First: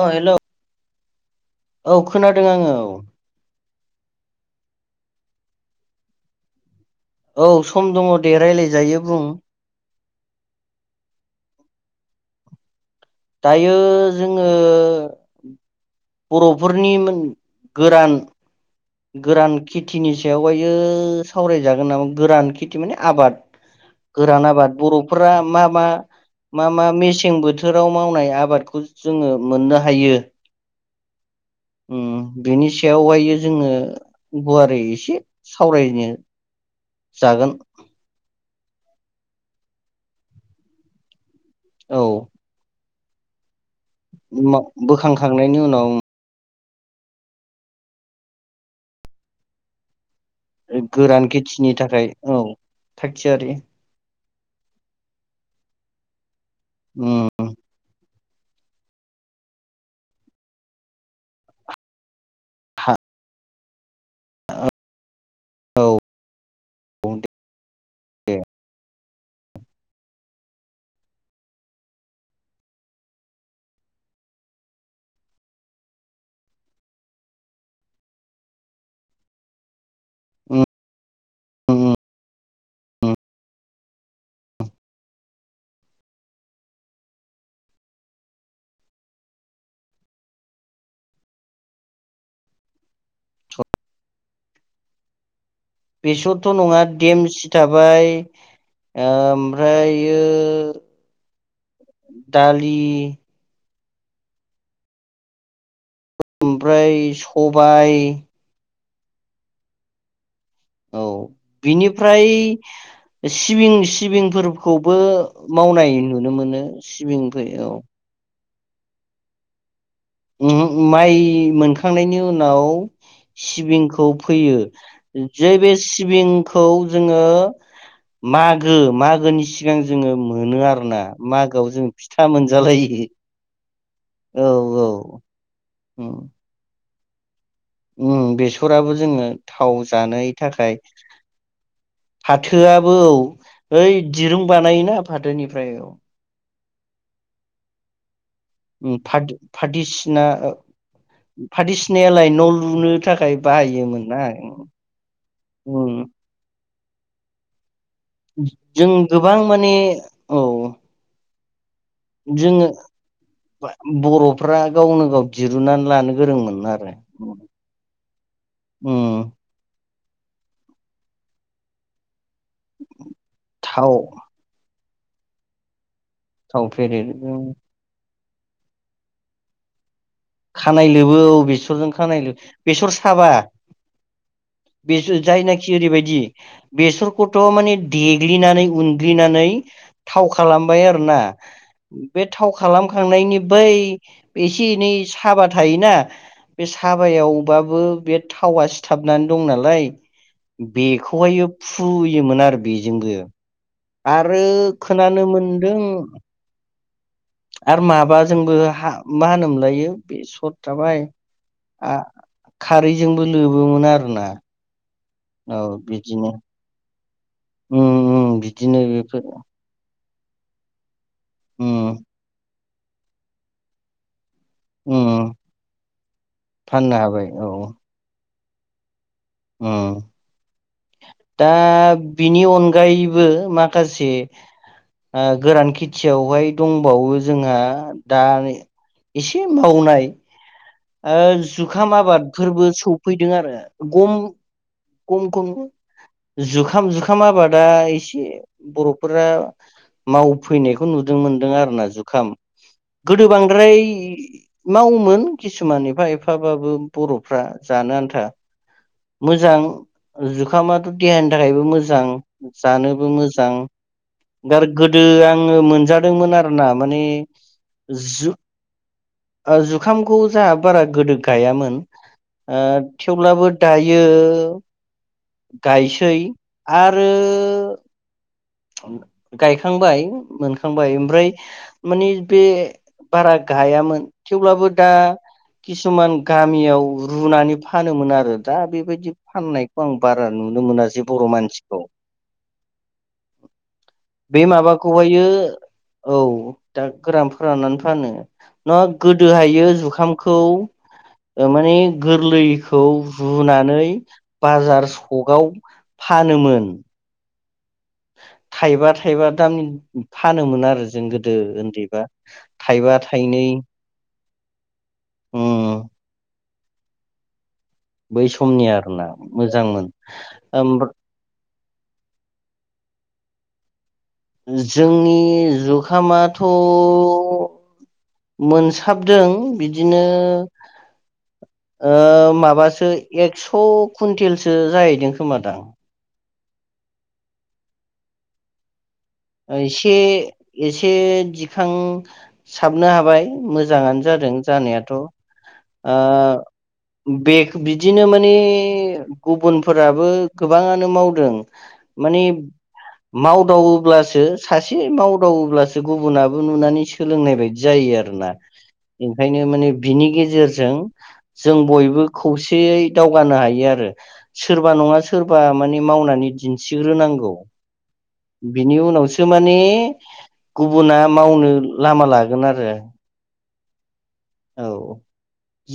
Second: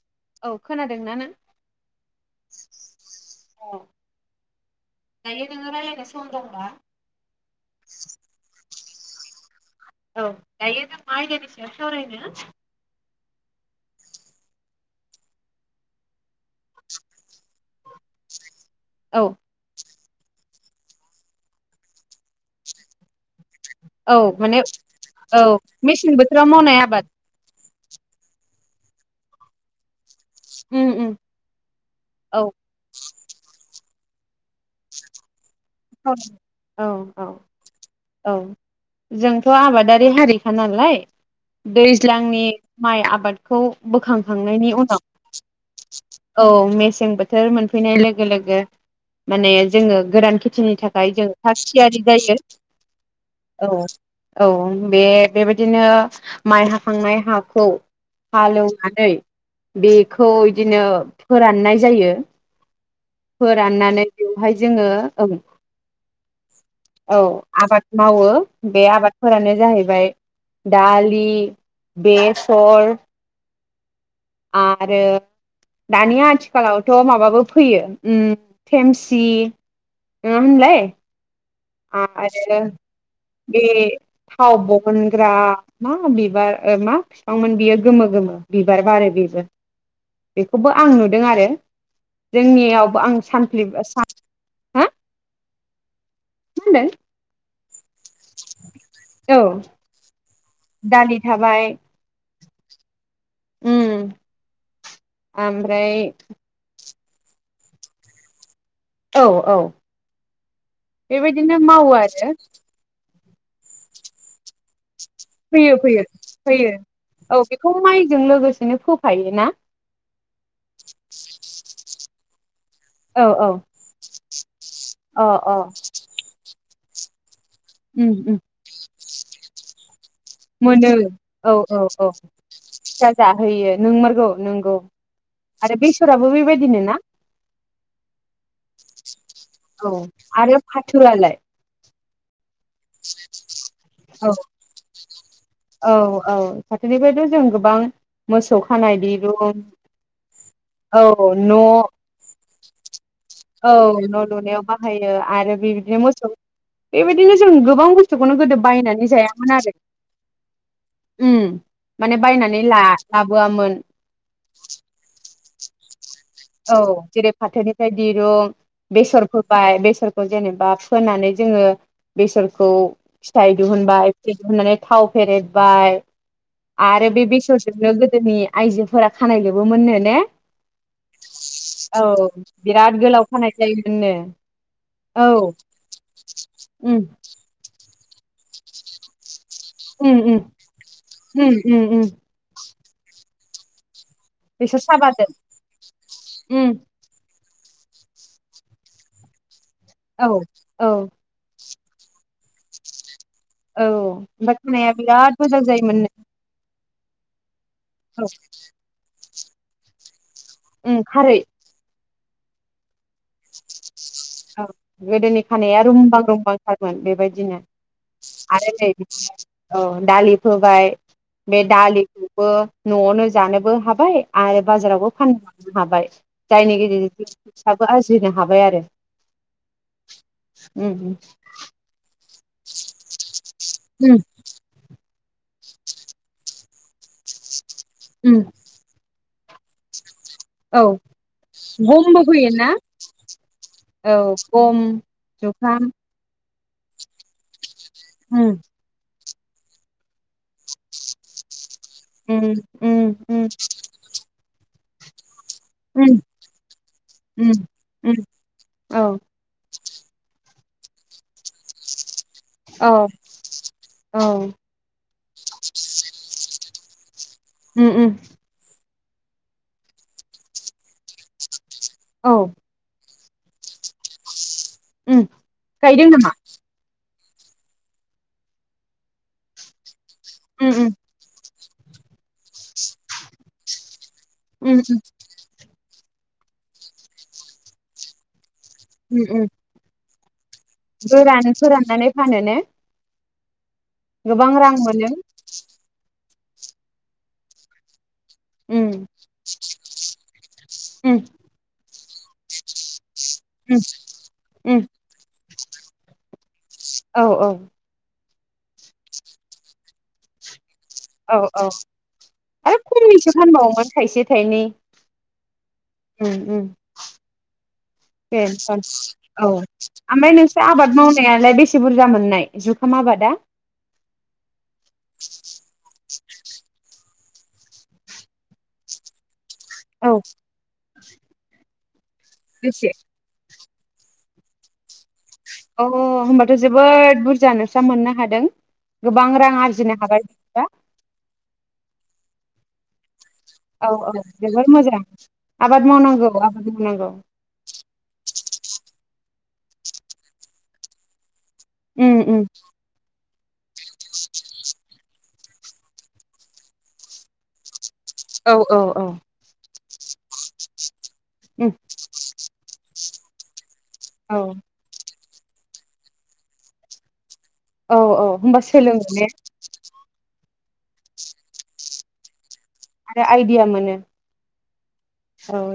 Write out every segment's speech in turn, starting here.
अ hello दोंना [unintelligible] औ खोनादों आङो औ औ दायो नोङो रायलायनो सम दंना? औ सम दङ दे रायलायजायो बुं औ दायो जों मा आयदानि सायाव सावरायनो दायो जोङो बर'फोरनि मोन गोरान औ गोरान खित थिनि सायाव हायो सावरायजागोन नामा गोरान खेथि माने आबाद औ गोरान माने आबाद बर'फोरा औ मा मा मेसें बोथोराव मा मावनाय मा आबाद मेसें बोथ बोथोराव मावनाय आबादखौ जोङो मोननो हायो। उम उम उम औ बिनि सायावहाय जोङो गुवारै एसे सावरायनो औ औ जागोन। औ जोंथ' आबादारि हारिखा नालाय औ दैज्लांनि माइ आबादखौ [inaudible] बोखांखांनायनि उनाव बोखांखांनायनि उनाव औ मेसें बोथोर मोनफैनाय लोगो लोगो माने जोङो गोरान नि थाखाय जों गोरान थाग खेथिनि थियारि थाखाय जायो औ थाग थियारि औ औ बे बेबायदिनो माइ हाखांनाय उम हाखौ हालेवनानै बेखौ बिदिनो फोराननाय जायो हा फोराननानै बेवहाय जों [unintelligible] औ आबाद मावो बे आबादफोरानो जाहैबाय दालि बेसर आरो दानि आथिखालावथ' माबाबो फैयो थेमसि [unintelligible] आरो बे थाव बहनग्रा मा बिबार मा बिफांमोन बियो गोमो गोमो बिबार बारो बेबो बेखौबो आं नुदों आरो जोंनियावबो आं [unintelligible] बेसरथ' नङा होनदों देमसि थाबाय औ ओमफ्रायो दालि थाबाय दालि ओम ओमफ्राय ओमफ्राय सबाइ औ औ औ बेबायदिनो मावो बिनिफ्राय आरो सिबिं सिबिंफोर खौबो फैयो मावनाय फैयो नुनो मोनो सिबिं फैयो औ। नो फोफायो ना उम उ माइ मोनखां थांनायनि उनाव औ [inaudible] औ सिबिंखौ फैयो अ जै अ बे सिबिंखौ जोङो उम उम मागो मागोनि सिगां जोङो मोनो आरोना औ मागोआव औ जों औ फिथा मोनजालायो। फिथा जाहोयो नोंमारगौ औ नोंगौ औ आरो उम बेसराबो बेबायदिनो ना? उम बेसराबो जोङो थाव औ जानो आरो थाखाय फाथोआलाय फाथोआबो औ ओइ औ दिरुं बानायोना फाथोनिफ्राय औ फाथोनिफ्रायथ' जों गोबां मोसौ उम खानाय दिरुं फादो औ फादिसिना ओ न' फादिसिनायालाय न' लु [unintelligible] औ न' लुनायाव बाहायो आरो उम बिबदिनो मोसौ बेबायदिनो जों गोबां बु जों गोबां माने औ उम माने बायनानै जोङो ला बा लाबोआमोन बर'फ्रा गावनो गाव दिरुननानै लानो गोरोंमोन औ आरो जेरै फाथोनिफ्राय दिरुं बेसर उम फोबाय बेसर जेनेबा फोनानै जोङो बेसरखौ फिथाइ थाव दिहुनबाइ फिथाइ दिहुननानै थाव फेरेदबाय थाव आरो बे फेरेद बेसरजोंनो गोद जोंनि आइजोफोरा खानाय लोबोमोननो ने खानाय लोबो औ बेसरजों औ खानाय लोब बेसर बिराद गोलाव साबा खानाय जायोमोननो बेस औ जायनाखि ओरैबायदि उम बेसरखौथ' माने देग्लिनानै उनग्लिनानै उम थाव उम खालामबाय आरोना उम उम उम बे थाव खालामखांनायनि बै बे एसे बेसर एनै साबाजों साबा थायोना बे उम साबायाव बाबो बे थावा सिथाबनानै दं नालाय औ बेखौहाय फुयोमोन आरो बेजोंबो औ आरो ओमफ्राय खानाया खोनानो बिराद मोजां मोनदों जायोमोन नो आरो माबा जोंबो मा होनो लायो बे सु खर उम थाबाय खारै आ खारै जोंबो लोबोमोन आरोना। औ गोदोनि औ खानाया रुमबां बिदिनो रुमबां थारमोन बे बिदिनो उम उम आरो बिदिनो नै बेफोर औ। दालि फोबाय बे उम दालि खौबो न'आवनो जानोबो हाबाय। आरो बाजारावबो उम फानलांनो हाबाय जायनि फाननो गेजेरजों हाबाय फैसाबो आरजिनो जों हाबाय आरो। ओम। उम उम। बिनि अनगायैबो माखासे आ गोरान खेथियावहाय दंबावो जोंआ दा उम उम आं एसे ए मावनाय औ ओ जुखाम गमबो फैयो आबादफोरबो ना? सफैदों आरो गम औ गम खम खम जुखाम जुखाम जुखाम आबादा एसे उम बर'फोरा मावफैनायखौ नुदों मोनदों आरोना। जुखाम उम उम गोदो उम बांद्राय मावोमोन। किसुमान एफा उम एफाबाबो बर'फ्रा उम जानो उम आन्था औ मोजां ओ जुखामाथ' देहानि थाखायबो मोजां । औ जानोबो मोजां औ दा आरो गोदो आङो मोनजादोंमोन आरोना। माने उम उम। आ जुखामखौ जोंहा बारा गोदो गायामोन । औ आ थेवब्लाबो दायो उम गायदों गायसै नामा? आरो आरो गायखांबाय । उम उम मोनखांबाय ओमफ्राय मानि बे बारा गायामोन । थेवब्लाबो उम उम दा किसुमान गामियाव रुनानै फानोमोन आरो । दा बेबायदि उम उम फाननाय बारा नुनो मोनासै बर' गोरान मानसिखौ फोराननानै फानो ने? बे गोबां रां मोनो माबाखौहायो औ दा गोरान फोराननानै फानो । नंआ उम गोदोहायो जुखाम खौ उम ओ माने गोरलैखौ उम रुनानै उम बाजार सकआव फानोमोन । औ औ । थाइबा थाइबा दाम फानोमोन आरो । औ औ आरो खमनिसो थाइनै फानबावोमोन थाइसे थाइनै उम उम्म उम्म बै । समनि आरोना बेनोथन‌ औ मोजांमोन ओमफाय नोंसोर ओमफ्राय आबाद मावनायालाय बेसे बुरजा मोननाय जुखाम आबादा? जोंनि जुखामाथ' मोनसाबदों । बिदिनो औ ओ माबासो बेसे एकस थ' कुइन्टेलसो जाहैदों । अ होमबाथ जोबोद बुरजा नोंस्रा मोननो हादों गोबां रां ओ एसे आरजिनो हाबाय बिदिबा एसे दि थां साबनो हाबाय औ मोजाङानो औ जादों जोबोर जानायाथ' मोजां ओ आबाद मावनांगौ आबाद मावनांगौ बेग बिदिनो माने माने गुबुनफोराबो गोबाङानो मावदों उम माने उम मावदावोब्लासो सासे मावदावोब्लासो गुबुनाबो नुनानै सोलोंनाय बायदि जायो आरो आरोना औ औ औ ओंखायनो माने बिनि गेजेरजों जों उम बयबो खौसेयै दावगानो हायो आरो औ सोरबा नङा सो सोरबा माने मावनानै दिन्थिग्रोनांगौ औ औ होनबा सोलों सो माने गुबुना मावनो लामा लागोन आरो आरो आइ गैया माने [unintelligible] औ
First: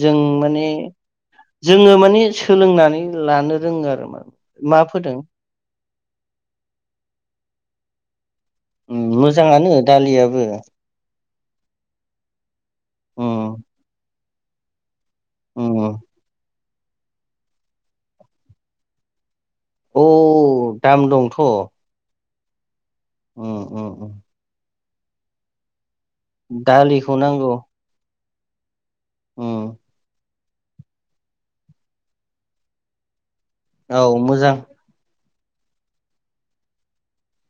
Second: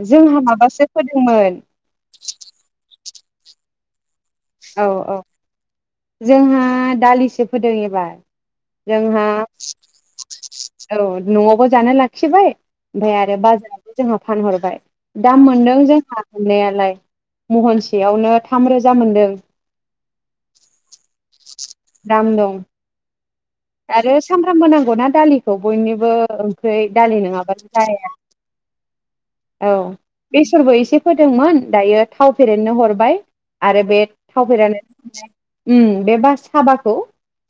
जों माने माबासो फोदोंमोन जोङो माने सोलोंनानै लानो रोङो आरो मा मा औ फोदों औ जोंहा दालिसो फोदों एबार उम जोंहा मोजाङानो दालियाबो औ न'आवबो जानो लाखिबाय ओमफ्राय आरो बाजाराबो जोंहा फानहरबाय दाम मोनदों जोंहा मोननायालाय महनसेयावनो थाम रोजा मोनदों औ दाम दंथ'। दाम दं। उम उम आरो सामफ्रामबो नांगौ नांगौना दालिखौ बयनो बो उम ओंख्रि दालिखौ दालि नांगौ नङाबानो जाया उम औ। बेसरबो एसे फोदोंमोन दायो थाव फेरेननो हरबाय। आरो बे औ मोजां थावफेरानो। उ बे बास। हाबाखौ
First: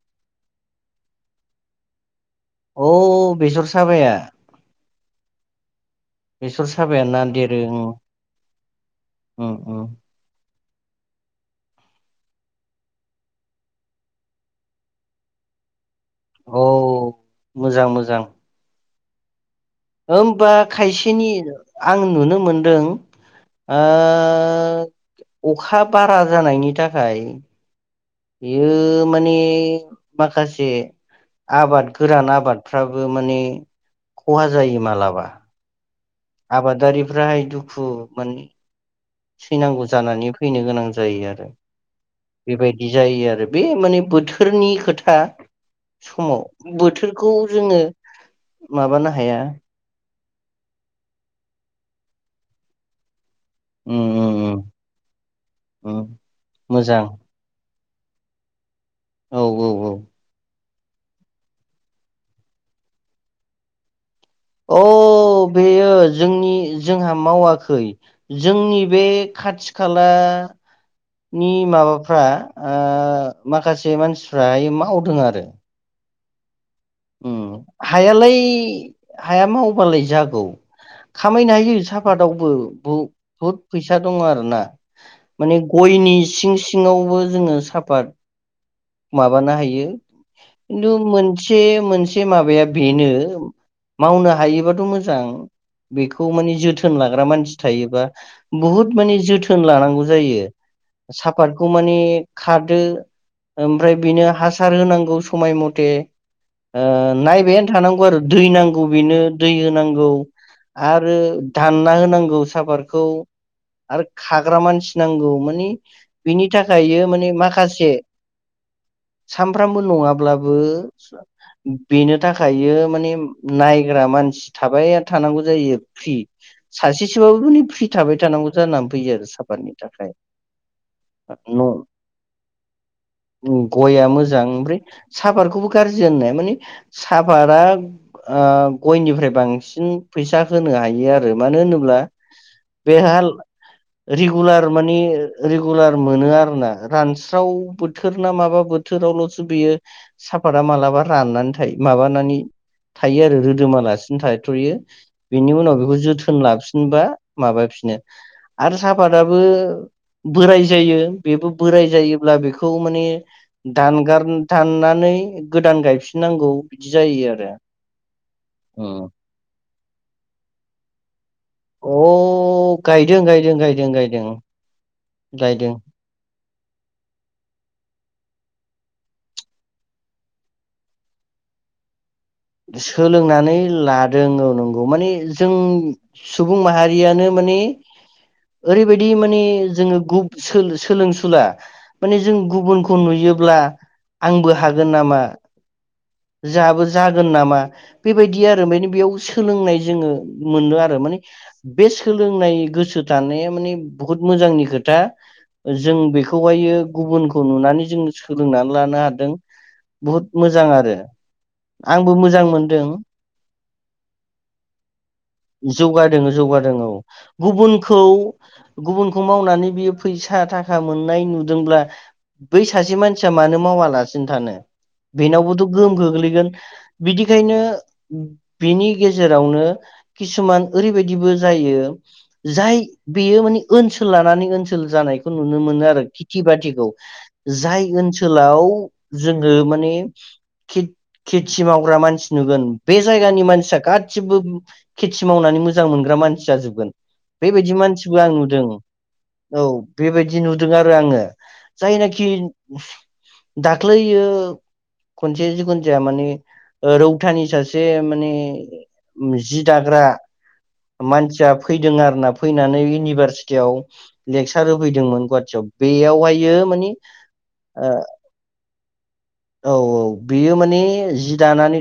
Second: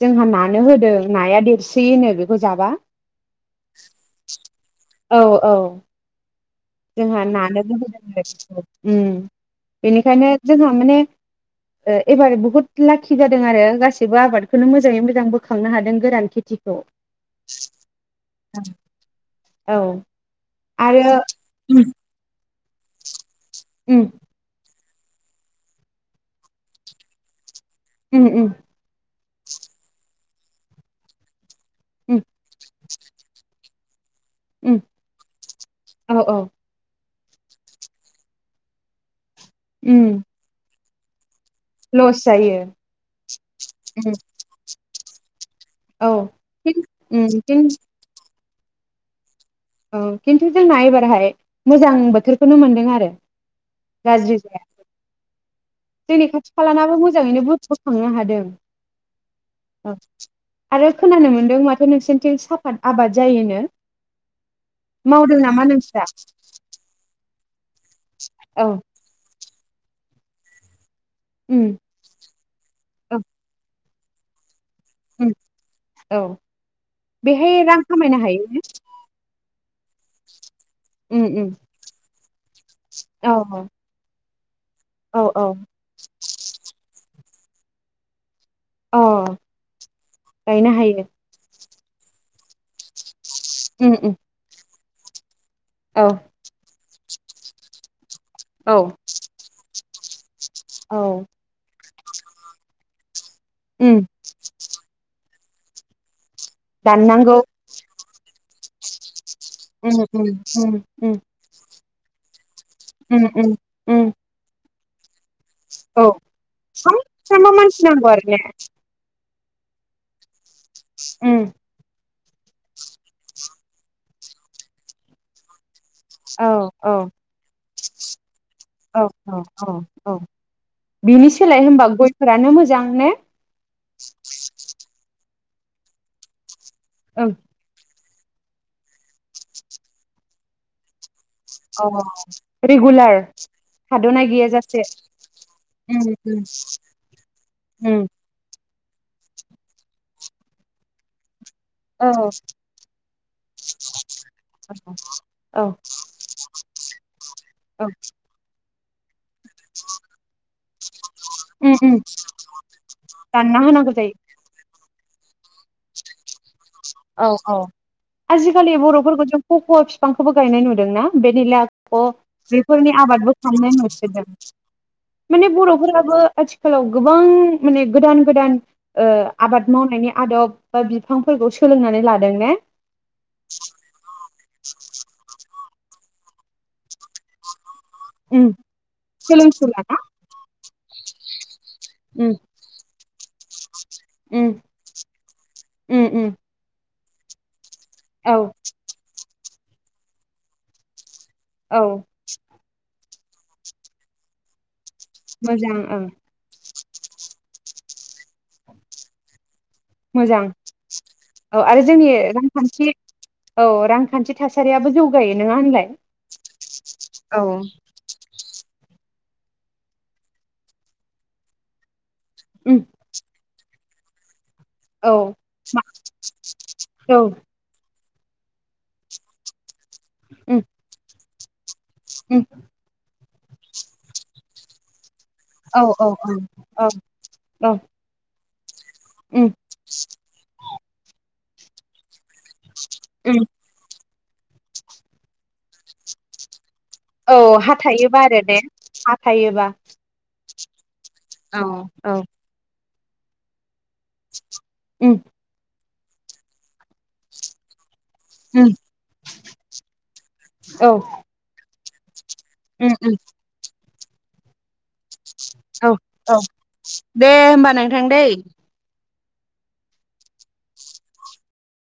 जोंहा नानो होदों नाया देरस होनो बे। औ बेसर साबाया- औ -औ-। बेसर साबायानो ना देरो ओं। उ उम उम बेनिखायनो। जोंहा माने एबार बुहुत लाखि जादों आरो गासि बो आबादखौनो मोजाङै मोजां बोखांनो हादों। गोरान औ खेथिखौ। मोजां मोजां औ होमबा आरो खायसेनि उम आं नुनो मोन दों ओ अखा बारा जानायनि थाखाय उम उम उम यो माने माखासे आबाद उम गोरान आबादफ्राबो माने खहा जायो उम मालाबा। औ औ राय दुखु माने सैनांगौ उम जानानै फैनो गोनां जा जायो आरो। लस जायो बेबायदि जायो आरो बे माने उम बोथोरनि खोथा औ समाव फिन उम बोथोरखौ फिन जोङो माबानो हाया। औ खिन्थु जोंना एबारहाय मोजां बोथोरखौनो मोनदों आरो। उम उम गाज्रि उम जाया उम जोंनि खाथि खालानाबो मोजां मोजाङैनो बु बोखांनो हादों। औ औ औ आरो खोनानो मोन्दों माथो नोंसोरथिं साफाद आबाद जायोनो? अ मावदों नामा बेयो नोंस्रा जोंनि जोंहा मावाखै औ जोंनि बे खाथि खाला नि उम माबाफ्रा औ माखासे माखासे मानसिफ्रा मा मावदों उम आरो। औ। बेहाय रां खामायनो हायालाय हायो ने हाया मावबालाय जागौ उम उम खामायनो हायो साफादावबो औ बुहुद फैसा दं आरो। ना। औ औ औ माने गयनि सिं सिंङावबो। जोङो साफाद अ माबानो हायो गायनो खिन्थु हायो मोनसे मोनसे माबाया बेनो उम उम मावनो हायोबाथ मोजां। मोजां। औ बेखौ माने जोथोन लाखिनो। थाग्रा मानसि थायोबा। औ बुहुत माने जोथोन लानांगौ। जायो। औ सापादखौ माने खादो। ओमफ्राय उम बिनो हासार होनांगौ। समाय मथे। दाननांगौ नायबायानो थानांगौ आरो दै नांगौ बेनो दै उम होनांगौ उम उम आरो दानना होनांगौ सापादखौ उम उम आरो उम खाग्रा मानसि। नांगौ माने औ बिनि थाखाय माने सानफ्रामबो मानसि माखासे। नांगौ आरो ने सानफ्रामबो नङाब्लाबो। बो उम बेनो। थाखायो माने नायग्रा मानसि थाबायानो थानांगौ जायो। फ्रि औ औ सासेसोबाबो फ्रि थाबाय थानांगौ जानानै औ फैयो आरो औ औ सापादनि थाखाय औ बिनि सोलाय न। होनबा गयफोरानो मोजां ने गयआ मोजां ओमफ्राय। साफादखौबो गाज्रि होननो हाया माने। ओं साफादा। ओ गयनिफ्राय बांसिन फैसा होनो हायो आरो। मानो होनोब्ला बेहा रेगुलार थाद'नाय रेगुलार गैयाजासे माने रेगुलार उम मोनो उम आरोना रासिन। सावन उम बोथोर ना माबा बोथोर। बोथोरावलसो बियो साफादा मालाबा राननानै थाय औ माबानानै थायो आरो रोदोमा लासिनो थाथ'यो बेनि औ उनाव बेखौ जोथोन लाफिनबा माबाफिनो आरो सापाद फ्राबो बोराइ जायो बेबो उम बोराइ उम जायो अब्ला बेखौ माने दानना होनांगौ जायो दानगार दाननानै गोदान गायफि औ औ आजिखालि बर'फोरखौ जों कक' फि फांखौबो गायनाय नुदों ना बेनिलाख' अ बेफोरनि गायदों आबादबो गायदों खालामनाय गायदों नुसोदों गायदों माने गायदों बर'फोराबो आथिखालाव गोबां माने गोदान गोदान ओ आबाद मावनायनि आदब बा बिफां फोरखौ सोलोंनानै ला सोलोंनानै लादों औ नंगौ माने जों सुबुं माहारि यानो माने उम ओरैबायदि माने सोलोंसुला जों ना गुब सोलोंसुला माने उम जों गुबुनखौ नुयो ला आंबो हागोन नामा? ओम ओम। जोंहाबो जागोन नामा? बेबायदि आरो ओमफायनो बेयाव सोलोंनाय जोङो मोनो आरो माने औ बे सोलोंनाय गोसो थानाया माने बहुद मोजांनि खोथ दा मोजां जों ओं बेखौहायो गुबुनखौ नुनानै जोंङ सोलोंनानै लानो हादों। बहुद मोजां आरो। औ आरो जोंनि आंबो मोजां रांखान्थि मोनदों औ रांखान्थि थासारियाबो जौगायो नङा होनलाय जौगादों जौगादों औ औ। गुबुनखौ गुबुनखौ मावनानै बियो फैसा थाखा मोननाय नुदोंब्ला बै उम सासे मानसिया मानो मावाला सिन थानो। औ बेनावबो थ' गोहोम गोग्लैगोन औ बिदिखायनो बिनि गेजेरावनो उम किसुमान ओरैबायदिबो जायो। उम जाय बेयो माने ओनसोल लानानै ओनसो जानायख नुनो औ मोनो आरो औ औ खेथि बाखौ औ औ जाय ओनसोल लाउ उम जोङो माने खेथि मावग्रा मानसि नुगोन बे उम जायगानि मानसिया गा सिबो खेथि मावनानै मोजां मोनग्रा मानसि जाजोबगोन। औ बेबायदि हा मानसिबो थायोबा आं आरो ने नुदों हा औ थायोबा बेबायदि नुदों आरो आङो औ औ जायनाखि दाग ख्लैयो उम खुन जाया माने रौथानि सासे माने उम जि दाग्रा औ मानसिया फैदों आरो ना। फैनानै उम उम इउनिभारसिटियाव लेक्सार होफैदोंमोन गुवाहाटियाव औ औ बेयावहायो माने दे होमबा ओ नोंथां दै। औ औ बेयो माने जि दानानै